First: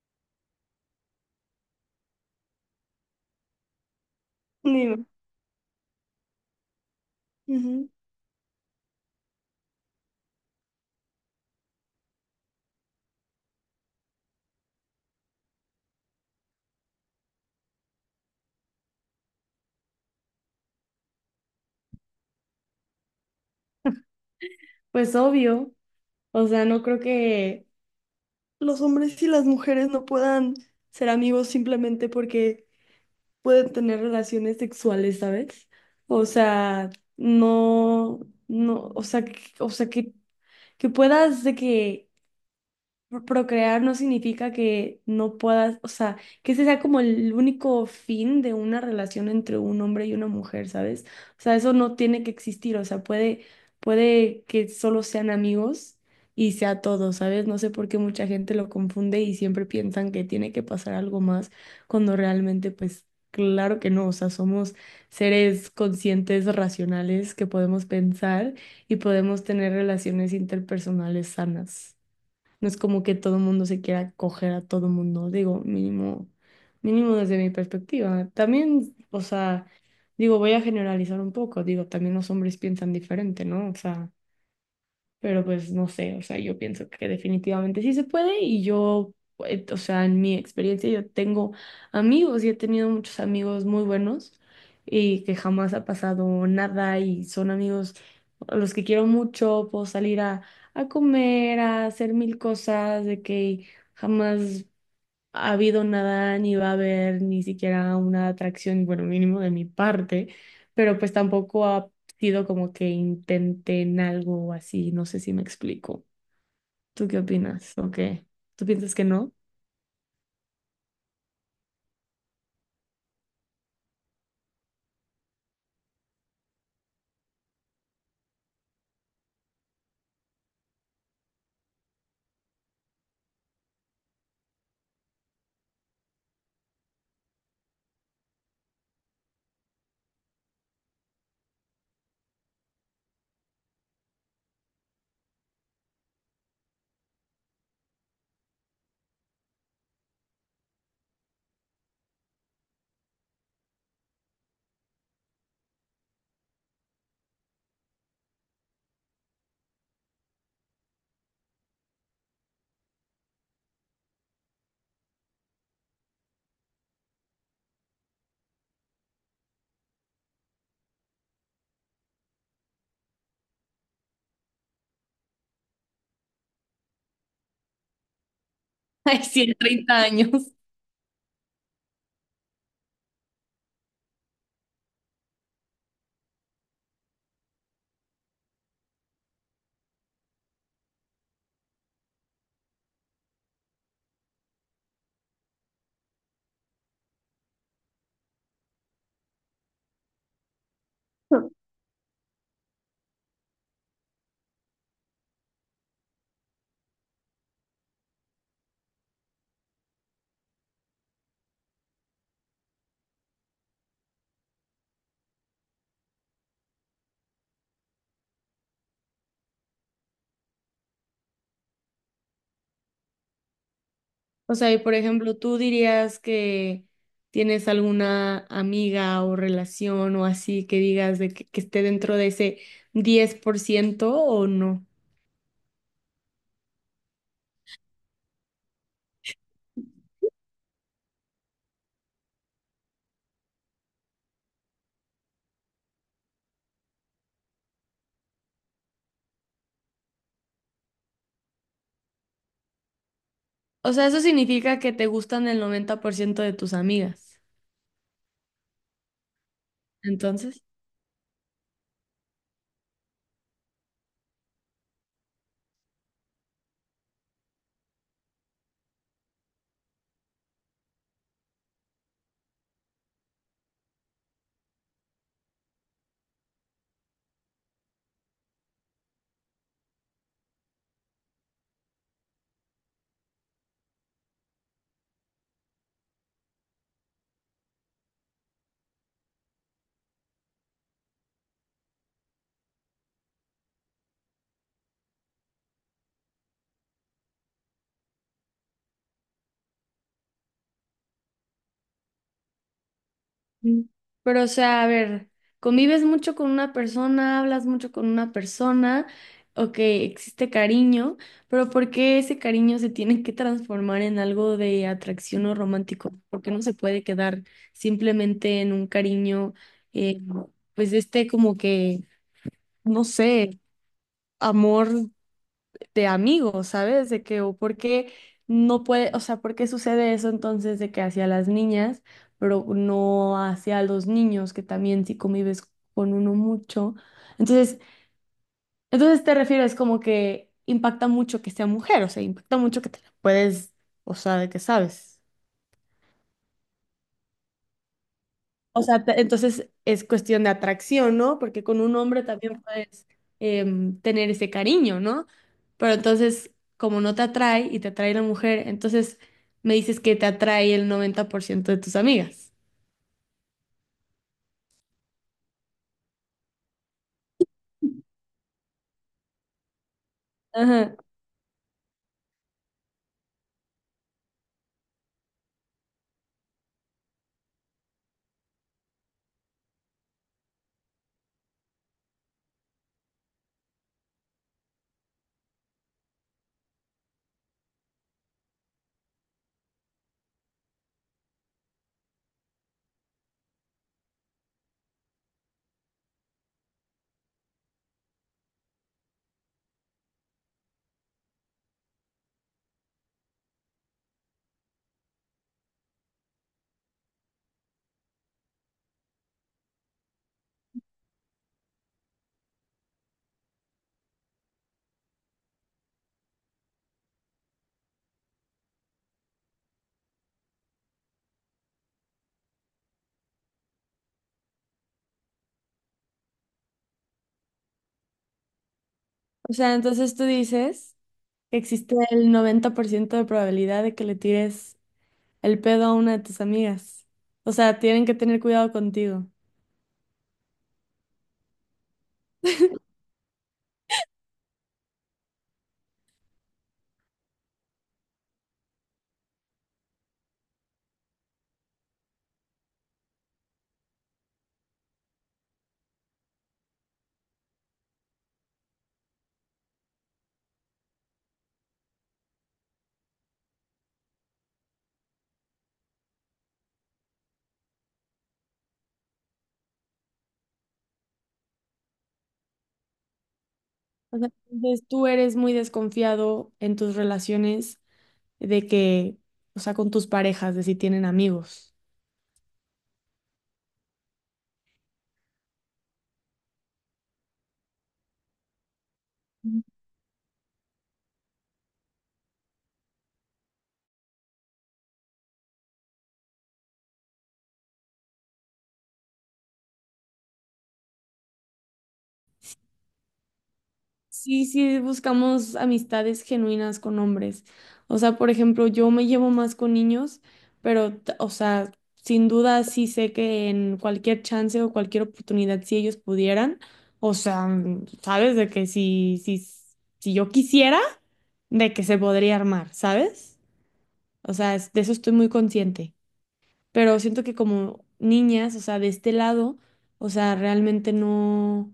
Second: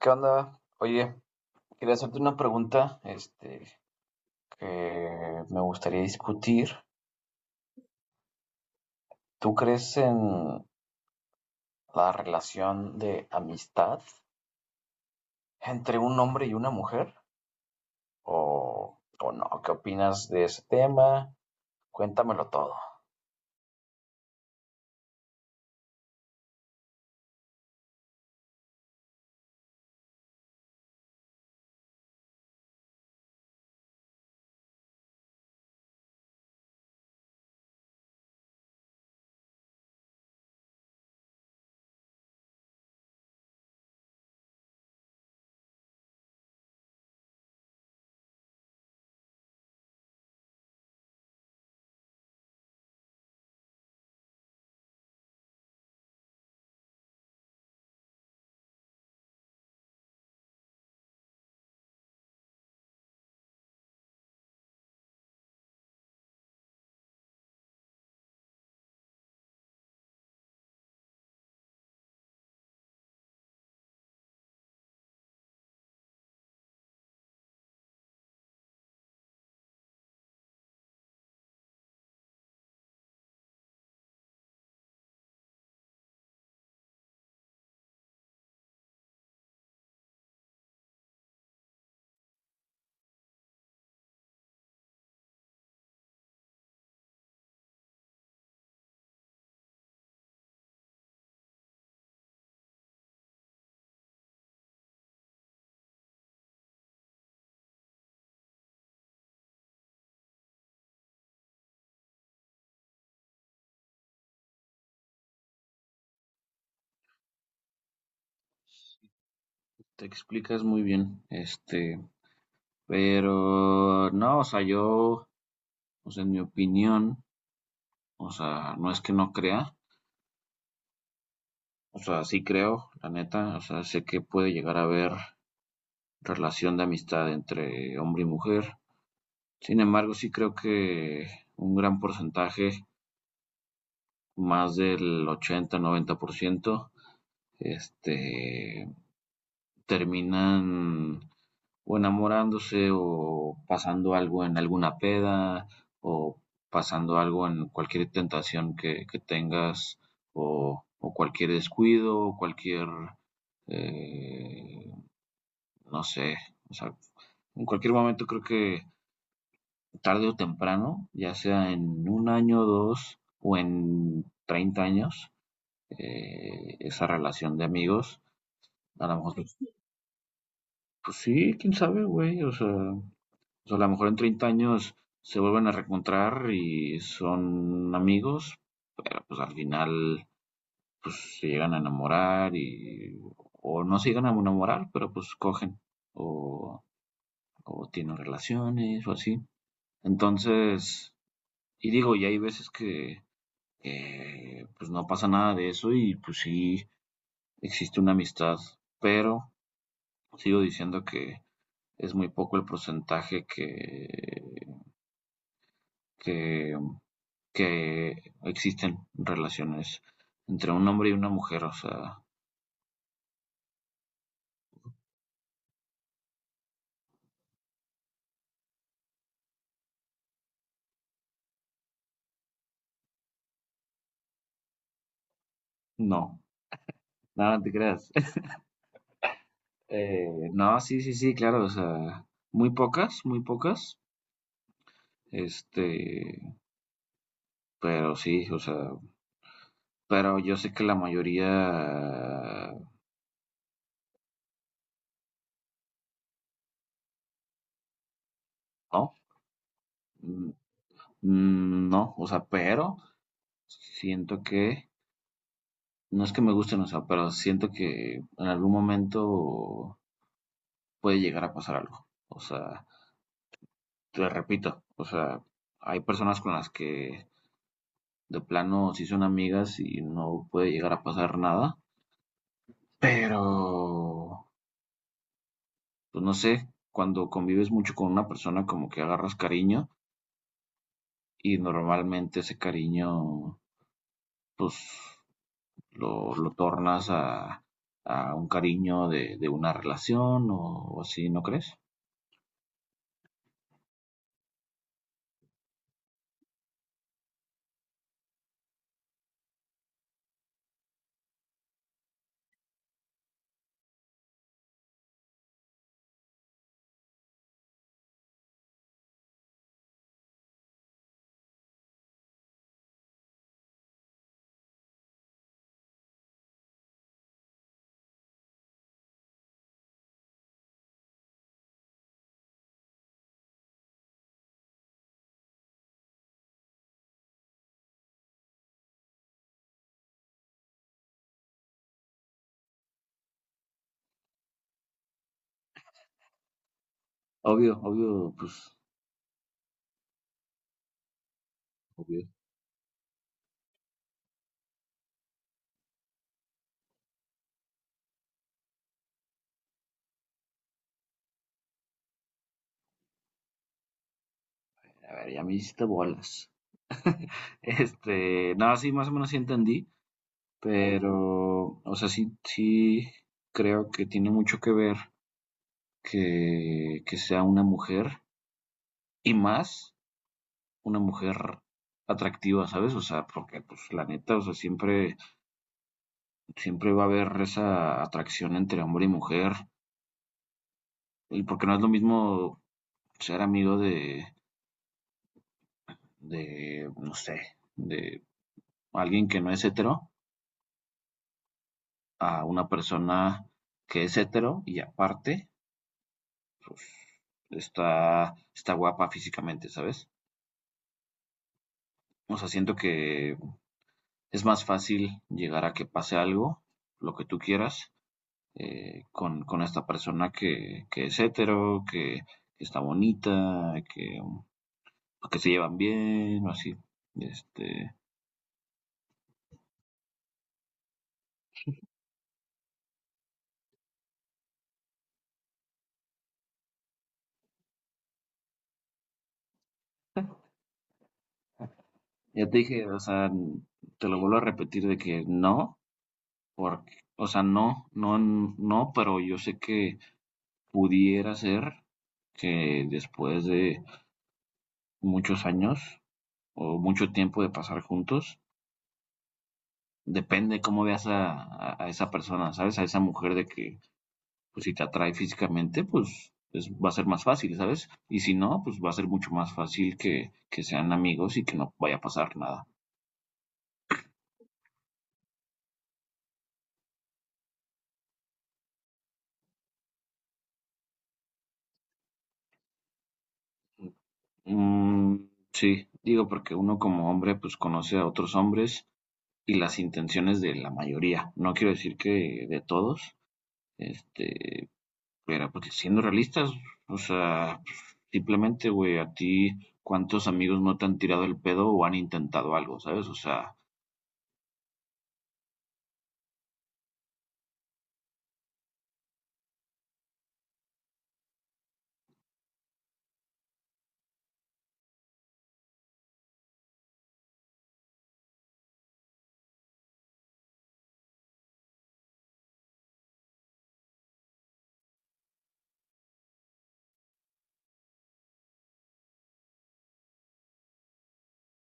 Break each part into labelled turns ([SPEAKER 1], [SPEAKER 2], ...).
[SPEAKER 1] ¿Qué onda? Oye, quería hacerte una pregunta,
[SPEAKER 2] Dime.
[SPEAKER 1] que me gustaría discutir.
[SPEAKER 2] Ujú.
[SPEAKER 1] ¿Tú crees en la relación de amistad entre un hombre y una mujer? ¿O no? ¿Qué opinas de ese tema? Cuéntamelo todo.
[SPEAKER 2] Pues obvio, o sea, no creo que... Los hombres y las mujeres no puedan ser amigos simplemente porque pueden tener relaciones sexuales, ¿sabes? O sea, no, no, o sea, o sea que puedas de que procrear no significa que no puedas, o sea, que ese sea como el único fin de una relación entre un hombre y una mujer, ¿sabes? O sea, eso no tiene que existir, o sea, puede que solo sean amigos y sea todo, ¿sabes? No sé por qué mucha gente lo confunde y siempre piensan que tiene que pasar algo más cuando realmente, pues, claro que no, o sea, somos seres conscientes, racionales, que podemos pensar y podemos tener relaciones interpersonales sanas. No es como que todo el mundo se quiera coger a todo el mundo, digo, mínimo, mínimo desde mi perspectiva. También, o sea, digo, voy a generalizar un poco, digo, también los hombres piensan diferente, ¿no? O sea, pero pues no sé, o sea, yo pienso que definitivamente sí se puede y yo, o sea, en mi experiencia yo tengo amigos y he tenido muchos amigos muy buenos y que jamás ha pasado nada y son amigos a los que quiero mucho, puedo salir a comer, a hacer mil cosas, de que jamás ha habido nada, ni va a haber ni siquiera una atracción, bueno, mínimo de mi parte, pero pues tampoco ha sido como que intenten algo así, no sé si me explico. ¿Tú qué opinas? ¿O qué? ¿Tú piensas que no?
[SPEAKER 1] Te explicas muy bien, pero no, o sea, yo, o sea, en mi opinión, o sea, no es que no crea, o sea, sí creo, la neta, o sea, sé que puede llegar a haber relación de amistad entre hombre y mujer. Sin embargo, sí creo que un gran porcentaje, más del 80-90%, este, terminan o enamorándose o pasando algo en alguna peda o pasando algo en cualquier tentación que tengas o cualquier descuido o cualquier, eh, no sé, o sea, en cualquier momento creo que tarde o temprano, ya sea en un año, o dos o en 30 años, esa relación de amigos. A lo
[SPEAKER 2] Ay,
[SPEAKER 1] mejor,
[SPEAKER 2] sí, en
[SPEAKER 1] pues
[SPEAKER 2] 30 años.
[SPEAKER 1] sí, quién sabe, güey. O sea, a lo mejor en 30 años se vuelven a reencontrar y son amigos, pero pues al final pues se llegan a enamorar y o no se llegan a enamorar, pero pues cogen o, o tienen relaciones o así. Entonces, y digo, y hay veces que pues no pasa nada de eso y pues sí existe una amistad, pero sigo diciendo que es muy poco el porcentaje que, que existen relaciones entre un hombre y una mujer, o sea,
[SPEAKER 2] O sea, y por ejemplo, ¿tú dirías que tienes alguna amiga o relación o así que digas de que esté dentro de ese 10% o no?
[SPEAKER 1] no, nada, no te creas. No, sí, sí, sí, claro, o sea, muy pocas, este, pero sí, o sea, pero yo sé que la mayoría
[SPEAKER 2] O sea, eso significa que te gustan el 90% de tus amigas.
[SPEAKER 1] no,
[SPEAKER 2] Entonces.
[SPEAKER 1] Mm, no, o sea, pero siento que, no es que me gusten, o sea, pero siento que en algún momento puede llegar a pasar algo. O sea, te repito, o sea, hay personas con las que de plano sí son amigas y no puede llegar a pasar nada, pero, pues no sé, cuando convives mucho con una persona como que agarras cariño y normalmente ese cariño, pues lo tornas a un cariño de una relación o así, ¿no crees?
[SPEAKER 2] Mm. Pero, o sea, a ver, convives mucho con una persona, hablas mucho con una persona, ok, existe cariño, pero ¿por qué ese cariño se tiene que transformar en algo de atracción o romántico? ¿Por qué no se puede quedar simplemente en un cariño, eh, pues este como que, no sé, ¿amor? De amigos, ¿sabes? De que, o por qué no puede, o sea, por qué sucede eso entonces de que hacia las niñas, pero no hacia los niños, que también si convives con uno mucho. Entonces, entonces te refieres como que impacta mucho que sea mujer, o sea, impacta mucho que te la puedes, o sea, de que sabes.
[SPEAKER 1] Obvio, obvio, pues,
[SPEAKER 2] O sea, entonces es cuestión de atracción, ¿no? Porque con un hombre
[SPEAKER 1] obvio.
[SPEAKER 2] también puedes tener ese cariño, ¿no? Pero entonces, como no te atrae y te atrae la mujer, entonces me dices que te atrae el 90% de tus amigas.
[SPEAKER 1] A ver, ya me hiciste bolas. Nada, sí, más o menos sí entendí,
[SPEAKER 2] Ajá.
[SPEAKER 1] pero, o sea, sí, sí creo que tiene mucho que ver que sea una mujer y más una mujer atractiva, ¿sabes? O sea, porque, pues, la neta, o sea, siempre va a haber esa atracción entre hombre y mujer, y porque no es lo mismo ser amigo no sé, de alguien que no es hetero a una persona que es hetero y aparte pues, está guapa físicamente, ¿sabes? O sea, siento que es más fácil llegar a que pase algo, lo que tú quieras, con esta persona que es hetero, que está bonita, que los que se llevan bien o así. Este,
[SPEAKER 2] O sea, entonces tú dices que existe el 90% de probabilidad de que le tires el pedo a una de tus amigas. O sea, tienen que tener cuidado contigo.
[SPEAKER 1] ya te dije, o sea, te lo vuelvo a repetir de que no, porque, o sea, no, no, no, pero yo sé que pudiera ser que después de muchos años o mucho tiempo de pasar juntos, depende cómo veas a esa persona, ¿sabes? A esa mujer de que, pues si te atrae físicamente, pues es, va a ser más fácil, ¿sabes? Y si no, pues va a ser mucho más fácil que sean amigos y que no vaya a pasar nada.
[SPEAKER 2] O sea, entonces tú eres muy desconfiado en tus relaciones de que, o sea, con tus parejas, de si tienen amigos.
[SPEAKER 1] Mm, sí, digo porque uno como hombre pues conoce a otros hombres y las intenciones de la mayoría. No quiero decir que de todos, este, pero porque siendo realistas, o sea, pues, simplemente, güey, a ti cuántos amigos no te han tirado el pedo o han intentado algo, ¿sabes? O sea,
[SPEAKER 2] Sí, sí, buscamos amistades genuinas con hombres. O sea, por ejemplo, yo me llevo más con niños, pero, o sea, sin duda sí sé que en cualquier chance o cualquier oportunidad, si ellos pudieran, o sea, mm, sabes de que si, si, si yo quisiera, de que se podría armar, ¿sabes? O sea, de eso estoy muy consciente. Pero siento que como niñas, o sea, de este lado, o sea, realmente no,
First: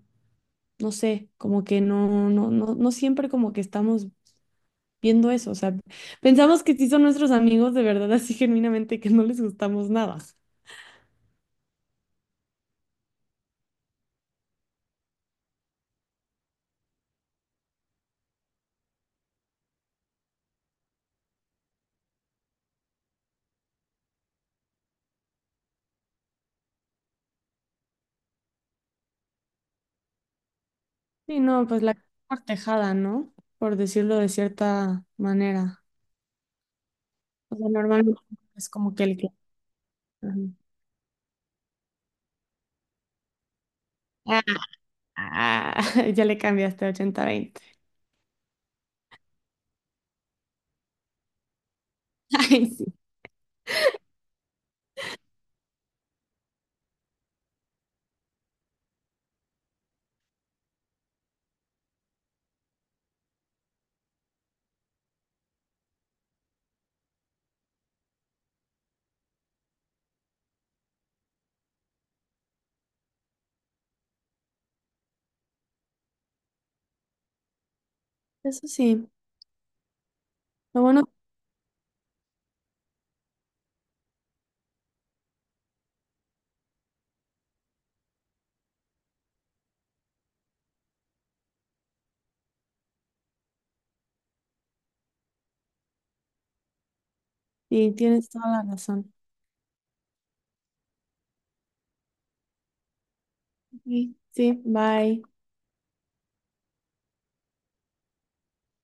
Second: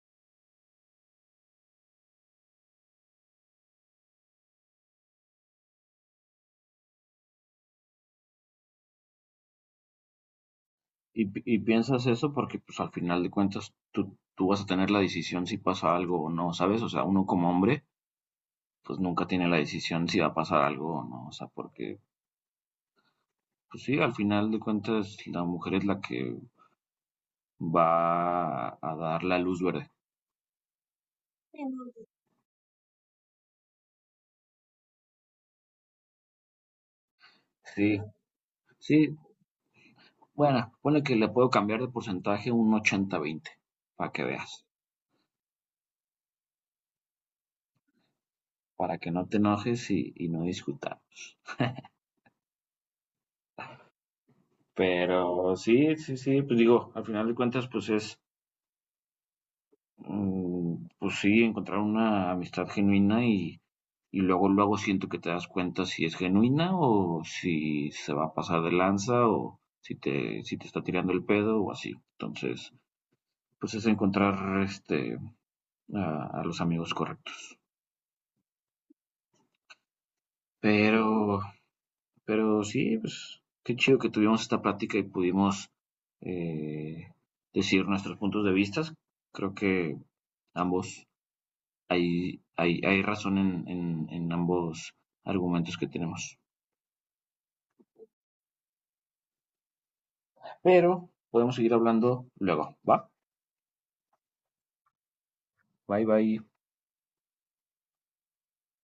[SPEAKER 2] no sé, como que no, no, no, no siempre como que estamos viendo eso, o sea, pensamos que sí son nuestros amigos de verdad, así genuinamente que no les gustamos nada.
[SPEAKER 1] y, y piensas eso porque pues al final de cuentas tú vas a tener la decisión si pasa algo o no, ¿sabes? O sea, uno como hombre pues nunca tiene la decisión si va a pasar algo o no, o sea, porque pues sí, al final de cuentas la mujer es la que va a dar la luz verde.
[SPEAKER 2] Sí, no, pues la cortejada, ¿no? Por decirlo de cierta manera. O sea,
[SPEAKER 1] Sí,
[SPEAKER 2] normalmente es como que
[SPEAKER 1] sí,
[SPEAKER 2] el que... Ajá.
[SPEAKER 1] bueno, ponle que le puedo cambiar de porcentaje un 80-20, para que veas,
[SPEAKER 2] Ah, ya le cambiaste a 80-20.
[SPEAKER 1] para que no te enojes y no discutamos.
[SPEAKER 2] Ay, sí.
[SPEAKER 1] Pero sí, sí, sí, pues digo, al final de cuentas, pues es, Mm, pues sí, encontrar una amistad genuina y, luego, luego siento que te das cuenta si es genuina o si se va a pasar de lanza o si te, si te está tirando el pedo o así. Entonces, pues es encontrar a los amigos correctos.
[SPEAKER 2] Eso sí. Lo bueno,
[SPEAKER 1] Pero, pero sí, pues qué chido que tuvimos esta plática y pudimos eh, decir nuestros puntos de vista. Creo que ambos hay razón en ambos argumentos que tenemos.
[SPEAKER 2] sí, tienes toda la razón.
[SPEAKER 1] Pero podemos seguir hablando luego, ¿va?
[SPEAKER 2] Sí, sí, bye.
[SPEAKER 1] Bye bye.